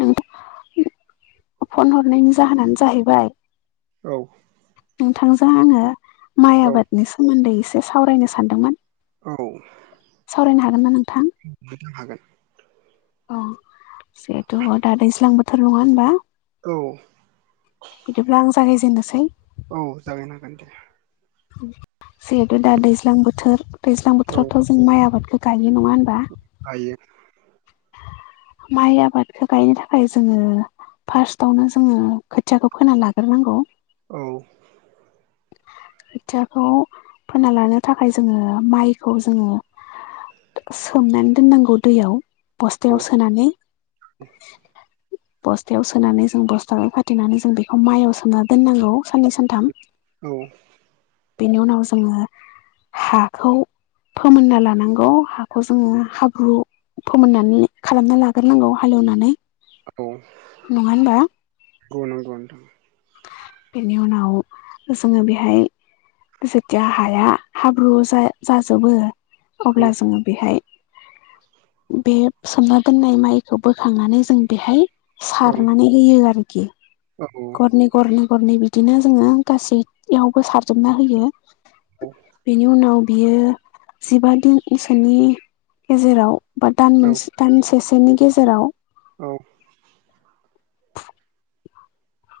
नों [inaudible] फन हरनायनि जाहोनानो जाहैबाय औ नोंथांजों आङो माइ औ आबादनि सोमोन्दै एसे सावरायनो सानदोंमोन औ सावरायनो हागोनना नोंथां अम हागोन अ जेहेथु दा दैज्लां बोथोर नङा होमबा औ बिदिब्ला आं जागायजेननोसै औ जागायनो हागोन दे जिहेथु दा दैज्लां बोथोर दैज्लां औ बोथोरावथ' जों माइ आबादखौ गायो नङा होनबा गायो माइ आबादखो गायनो थाखाय जोङो फार्स्टआवनो जोङो खोथियाखौ फोना लाग्रोनांगौ औ खोथियाखौ फोना लानो थाखाय जोङो माइखौ जोङो सोमनानै दोननांगौ दैयाव औ बस्थायाव सोनानै [inaudible] बस्थायाव सोनानै जों बस्थखौ खाथेनानै जों बेखौ माइआव सोमनानै दोननांगौ साननै सानथाम औ बेनि उनाव जोङो हाखौ फोमोनना लानांगौ हाखौ जोङो हाब्रु फोमोननानै खालामना लाग्रोनांगौ हालेवनानै औ नङा होनबा गौ नंगौ नोंथां बेनि उनाव जोङो बेहाय जेथिया हाया हाब्रु जा-जाजोबो औ अब्ला जोङो बेहाय बे सोमना दोननाय माइखौ बोखांनानै जों बेहाय सारनानै होयो आरोखि औ गरनै गरनै-गरनै बिदिनो जोङो गासैयावबो सारजोबना होयो बेनि उनाव बियो जिबा दिनसोनि गेजेराव बा दान औ मोनसे दानसेसोनि गेजेराव औ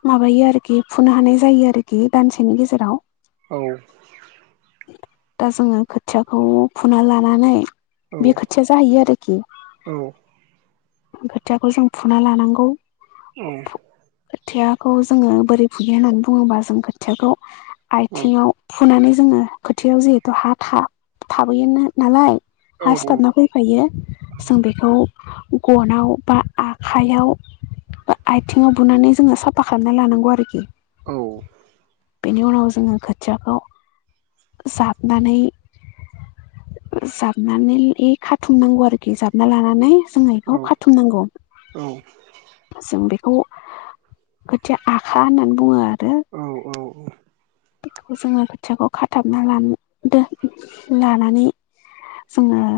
माबायो आरोखि फुनो हानाय जायो आरोखि दानसेनि गेजेराव। औ दा जोङो खोथियाखौ फुना लानानै। औ बे खोथिया जाहैयो आरोखि। औ उम खोथियाखौ जों फुना लानांगौ अम खोथियाखौ जोङो बोरै फुयो होननानै बुङोबा जों खोथियाखौ आयथिङाव। फुनानै जोङो खोथियाव जिहेथु हा था थाबोयो नालाय। हा सिथाबना फैफायो औ जों बेखौ। गनाव बा आखाययाव बा आथिङाव बुनानै जोङो साफा खालामना लानांगौ आरोखि। औ बेनि उनाव जोङो खोथियाखौ। जाबनानै। जाबनानै ए खाथुमनांगौ आरोखि जाबना लानानै। औ [inaudible] खाथुमनांगौ। जों बेखौ खोथिया आखा होननानै बुङो आरो। औ औ बेखौ जोङो खोथियाखौ खाथाबना ला दो लानानै जोङो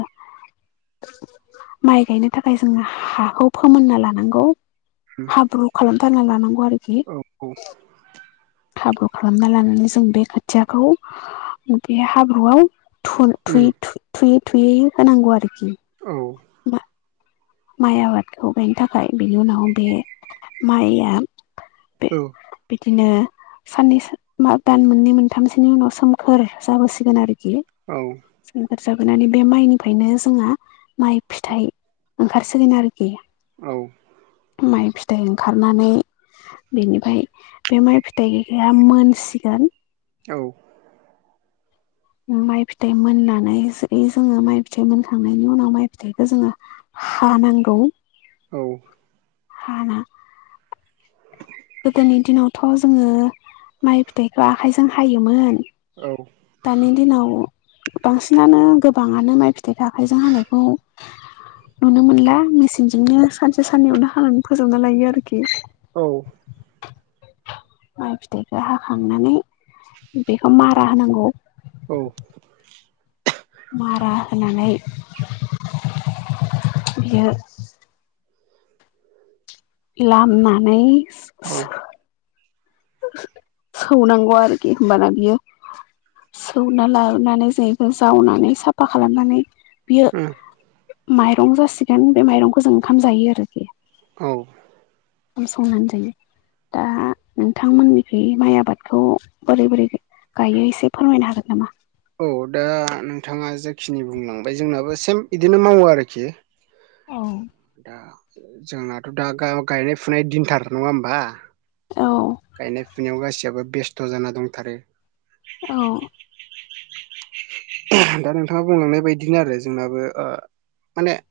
माइ गायनो थाखाय जोङो हाखौ फोमोनना लानांगौ। [inaudible] हाब्रु खालामथारना लानांगौ आरोखि हाब्रु खालामना लानांगौ। जों बे खोथियाखौ बे हाब्रुआव थु थुयै। थुयै थुयै होनांगौ आरोखि। औ दा माइ आबादखौ गायनो थाखाय बिनि उनाव बे माइया। औ बिदिनो। साननै दान मोननै मोनथामसोनि उनाव सोमखोर जाबोसिगोन आरोखि। औ जाबोनानै बे माइनिफ्रायनो जोंहा माइ फिथाइ। ओंखारसिगोन आरोखि। औ। माइ फिथाइ ओंखारनानै। बेनिफ्राय बे माइ फिथाइआ मोनसिगोन औ माइ फिथाइ मोननानै जोङो माइ फिथाइ मोनखांनायनि उनाव माइ फिथाइखौ जोङो। हानांगौ। औ। हाना। गोदोनि दिनावथ' जोङो माइ फिथाइखौ आखाइजों हायोमोन औ दानि दिनाव बांसिनानो गोबाङानो माइ फिथाइ आखाइजों हानायखौ। नुनो मोनला मेसिनजोंनो सानसे साननैयावनो हानानै फोजोबना लायो आरोखि। औ। माइ फिथायखौ हाखांनानै बेखौ मारा होनांगौ। औ। मारा होनानै बियो लामनानै औ। सौनांगौ आरोखि होनबाना बियो सौना लाबोनानै जों बेखौ जावनानै साफा खालामनानै बियो औ माइरं जासिगोन बे माइरंखौ जों ओंखाम जायो आरोखि। औ। ओंखाम संनानै जायो दा नोंथांमोननिखै माइ आबादखौ बोरै बोरै गायो एसे फोरमायनो हागोन नामा औ दा नोंथाङा जेखिनि बुंलांबाय जोंनाबो सेम बिदिनो मावो आरोखि औ दा जोंनाथ' दा गायनाय फुनाय दिनथार नङा होमबा! औ गायनाय फुनायाव गासियाबो बेस्थ' जाना दंथारो। औ। दा नोंथाङा बुंलांनाय बायदिनो आरो जोंनाबो ओ माने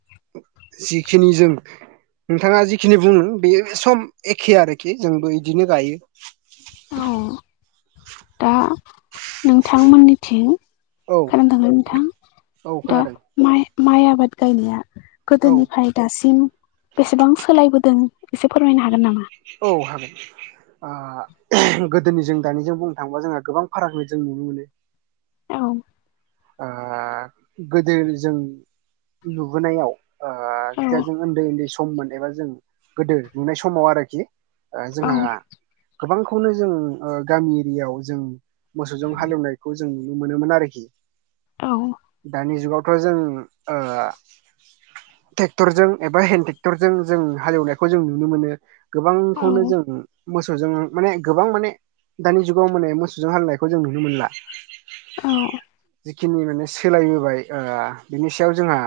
जिखिनि जों नोंथाङा जिखिनि बुङो बे सम एखे आरोखि जोंबो बिदिनो गायो। औ दा नोंथांमोननिथिं औ खोनादोंना नोंथां? औ दा खोनादों माइ माइ आबाद गायनाया औ गोदोनिफ्राय दासिम बेसेबां सोलायबोदों एसे फोरमायनो हागोन नामा? औ हागोन। ओ गोदोनि जों दानिजों बुंनो थाङोबा जोंहा गोबां फाराग जों नुनो मोनो। औ। ओ गोदो जों नुबोनायाव ओ औ जिथिया जों उन्दै उन्दै सममोन एबा जों गोदो नुनाय समाव आरोखि ओ औ जोंहा गोबांखौनो जों गामि एरियायाव जों मोसौजों हालेवनायखौ जों नुनो मोनोमोन आरोखि औ दानि जुगाव थ' जों ओ ट्रेक्टरजों एबा हेन्द ट्रेक्टरजों जों हालेवनायखौ जों नुनो मोनो। औ गोबांखौनो जों मोसौजों माने गोबां माने दानि जुगाव माने मोसौजों हालेवनायखौ जों नुनो मोनला। औ जिखिनि माने सोलायबोबाय बिनि सायाव जोंहा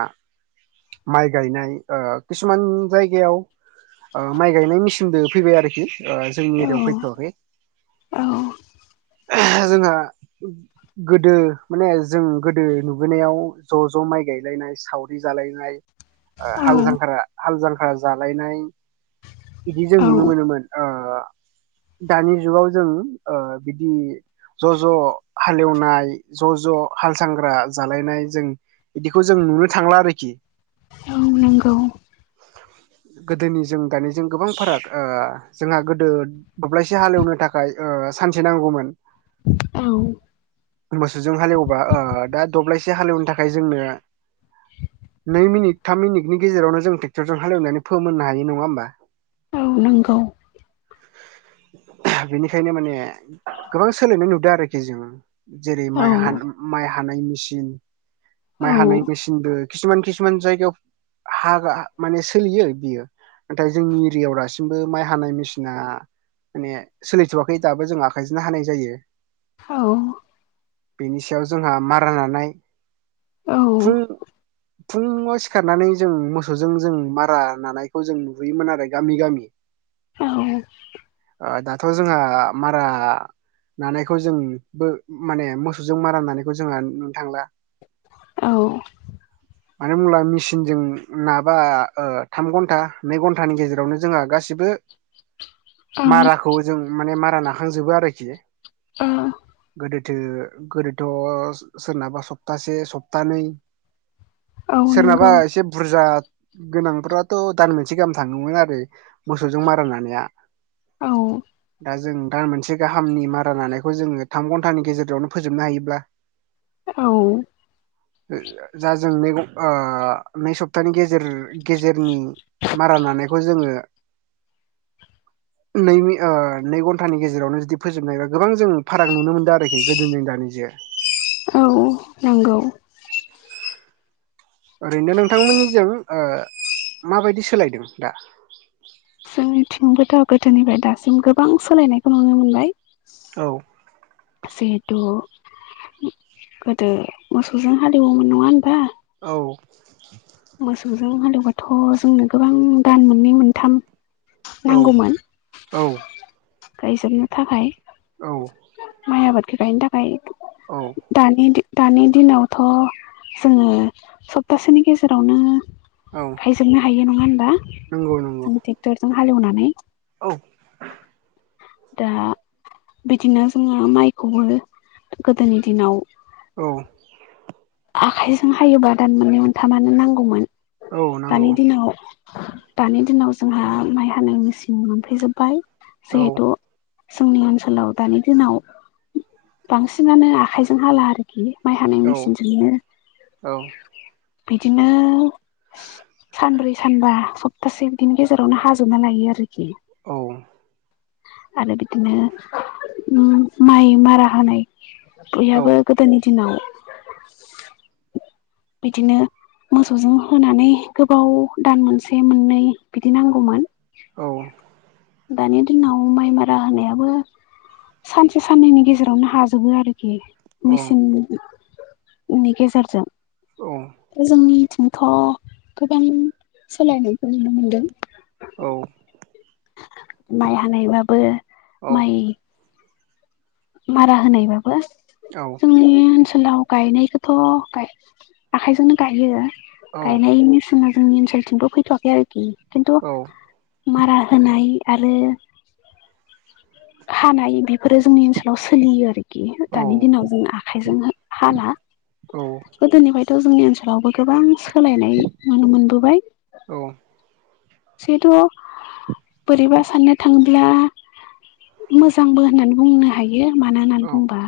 माय गायनाय ओ किसुमान जायगायाव माइ गायनाय मिसिन बो फैबाय आरोखि ओ जोंनि एरियायाव फैथवाखै औ जोंहा गोदो माने जों गोदो नुबोनायाव ज' ज' माइ गायलायनाय सावरि जालायनाय ओ औ हाल जांख्रा जालायनाय बिदि जों औ नुनो मोनो मोन ओ दानि जुगाव जों ओ बिदि ज' ज' हालेवनाय ज' ज' हाल जांख्रा जालायनाय जों बिदिखौ जों नुनो थांला आरोखि। औ नंगौ। गोदोनि जों दानिजों गोबां फाराग ओ जोंहा गोदो दब्लायसे हालेवनो थाखाय ओ सानसे नांगौमोन। औ। मोसौजों हालेवबा ओ दा दब्लायसे हालेवनो थाखाय जोंनो नै मिनिट थाम मिनिटनि गेजेरावनो जों ट्रेक्टरजों हालेवनानै फोमोन हायो नङा होमबा! औ नोंगौ। बेनिखायनो माने गोबां सोलायनाय नुदों आरोखि जोङो। जेरै औ माइ हानाय मेसिन। औ माइ हानाय मेसिनबो खिसुमान खिसुमान जायगायाव। हाग्रा माने सोलियो बियो नाथाय जोंनि। दासिमबो माइ हानाय मेसिना। माने सोलिथ'आखै दाबो जों आखाइजोंनो हानाय जायो। औ। बेनि सायाव जोंहा मारा नानाय औ फुं फुङाव सिखारनानै जों मोसौजों जों मारा नानायखौ जों नुबोयोमोन आरो। गामि गामि औ ओ दाथ' जोंहा मारा नानायखौ जोंबो माने मोसौजों मारा नानायखौ जोंहा नुनो थांला। औ। मानो होमब्ला मेसिनजों नाबा ओ थाम घन्टा नै घन्टानि गेजेर जोंहा गासिबो औ माराखौ जों माने मारा नाखांजोबो आरोखि। अ। गोदोथो गोदोथ' सोरनाबा सप्तासे सप्तानै औ सोरनाबा नंगौ एसे बुरजा गोनांफ्राथ' दान मोनसे गाहाम थाङोमोन आ रो मोसौजों मारा नानाया। औ। दा जों दा मोनसे गाहामनि मारा लानायखौ जोङो थाम घन्टानि गेजेरावनो फोजोबनो हायोब्ला औ [unintelligible] जों नै आ नै सप्तानि गेजे गेजेरनि मारा नानाय खौ जोङो नैनि ओ नै घन्टानि गेजेरावनो जुदि फोजोबनो हायोबा गोबां जों फाराग नुनो मोनदों आरोखि गोदोनिजों दानिजों। औ ओ नंगौ। ओरैनो नोंथांमोननिजों ओ माबायदि सोलायदों दा? जोंनिथिंबो दा गोदोनिफ्राय दासिम गोबां सोलायनायखौ नुनो मोनबाय। औ। जिहेथु गोदो मोसौजों हालेमोन नङा होनबा। औ। मोसौजों हालेवबाथ' जोंनो गोबां दान मोननै मोनथाम औ नांगौमोन गायजोबनो थाखाय। औ। माय आबादखौ गायनो थाखाय। औ दानि दि दानि दिनावथ' जोङो सप्तासेनि गेजेरावनो औ गायजोबनो हायो नङा होनबा। नंगौ नंगौ ट्रेक्टरजों हालेवनानै औ। दा बिदिनो जोङो माइखौबो गोदोनि दिनाव औ। आखाइजों हायोबा दान मोननै मोनथामानो नांगौमोन। औ नों दानि दिनाव दानि दिनाव जोंहा माइ हानाय मेचिन मोनफैजोबबाय। औ जिहेथु जोंनि ओनसोलाव दानि दिनाव बांसिनानो आखायजों हाला आरोखि माइ हानाय औ मेसिनजोंनो बिदिनो सानब्रै सानबा सप्तासे बिदिनि गेजेरावनो हाजोबना लायो आरोखि। औ। आरो बिदिनो उम माइ मारा होनाय बयहाबो औ गोदोनि दिनाव [inaudible] बिदिनो मोसौजों होनानै गोबाव दान मोनसे मोननै बिदि नांगौमोन। औ दानि दिनाव माइ मारा होनायाबो सानसे साननैनि गेजेरावनो हाजोबो आरोखि औ मेचिन नि गेजेरजों औ जोंनिथिंथ' गोबां सोलायनायखौ नुनो मोनदों औ माइ हानायबाबो माइ मारा होनायबाबो। औ जोंनि ओनसोलाव गायनायखौथ' गाय आखाइजोंनो गायो गायनाय मेसेना जोंनि ओनसोलथिंथ' फैथवाखै आरोखि खिन्थु मारा होनाय आरो हानाय बेफोरो जोंनि ओनसोलाव सोलियो आरो खि दानि दिनाव जों आखाइजों हाला गोदोनिफ्रायथ' जोंनि ओनसोलावबो गोबां सोलायनाय नुनो मोनबोबाय। औ सैथ बोरैबा साननो थाङोब्ला। मोजांबो होननानै बुंनो हायो मानो होननानै बुंबा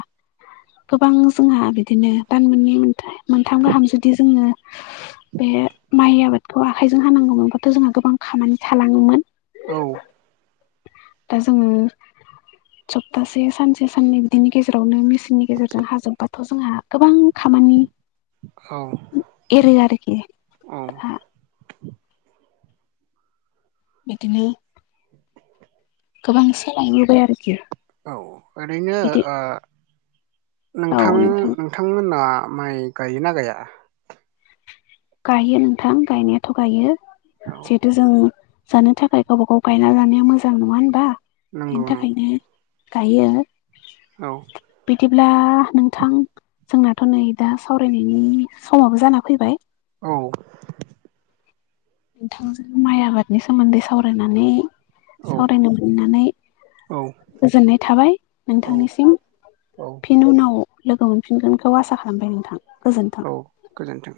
गोबां जोंहा बिदिनो दान मोननै मोनथ मोनथाम गाहाम जुदि जोङो। बे माइ आबादखौ आखाइजों हानांगौमोनब्लाथ' जोंहा गोबां खामानि थालाङोमोन। औ दा जोंङो सप्तासे सानसे साननै बिदिनि गेजेरावनो मेसेनि गेजेरजों हाजोबबाथ' जोंहा गोबां खामानि औ एरो आरोखि औ औ। जोंहा बिदिनो गोबां सोलांबोबाय आरोखि औ ओरैनो बिदि ओ नोंथां नोंथांमोनहा माइ गायोना गाया? गायो नोंथां गायनायाथ' गायो औ जिहेथु जों जानो थाखाय गावबा गाव गायना मोजां नङा होनबा बेनि नंगौ नंगौ थाखायनो गायो। औ बिदिब्ला नोंथां जोंनाथ' नै दा सावरायनायनि समाबो जाना फैबाय। औ नोंथांजों माइ आबाद बिनि सोमोन्दै सावरायनानै औ सावरायनो मोननानै। औ गोजोननाय थाबाय औ नोंथांनिसिम औ फिनि उनाव लोगो मोनफिनगोनखौ आसा खालामबाय नोंथां गोजोनथों। औ गोजोन्थों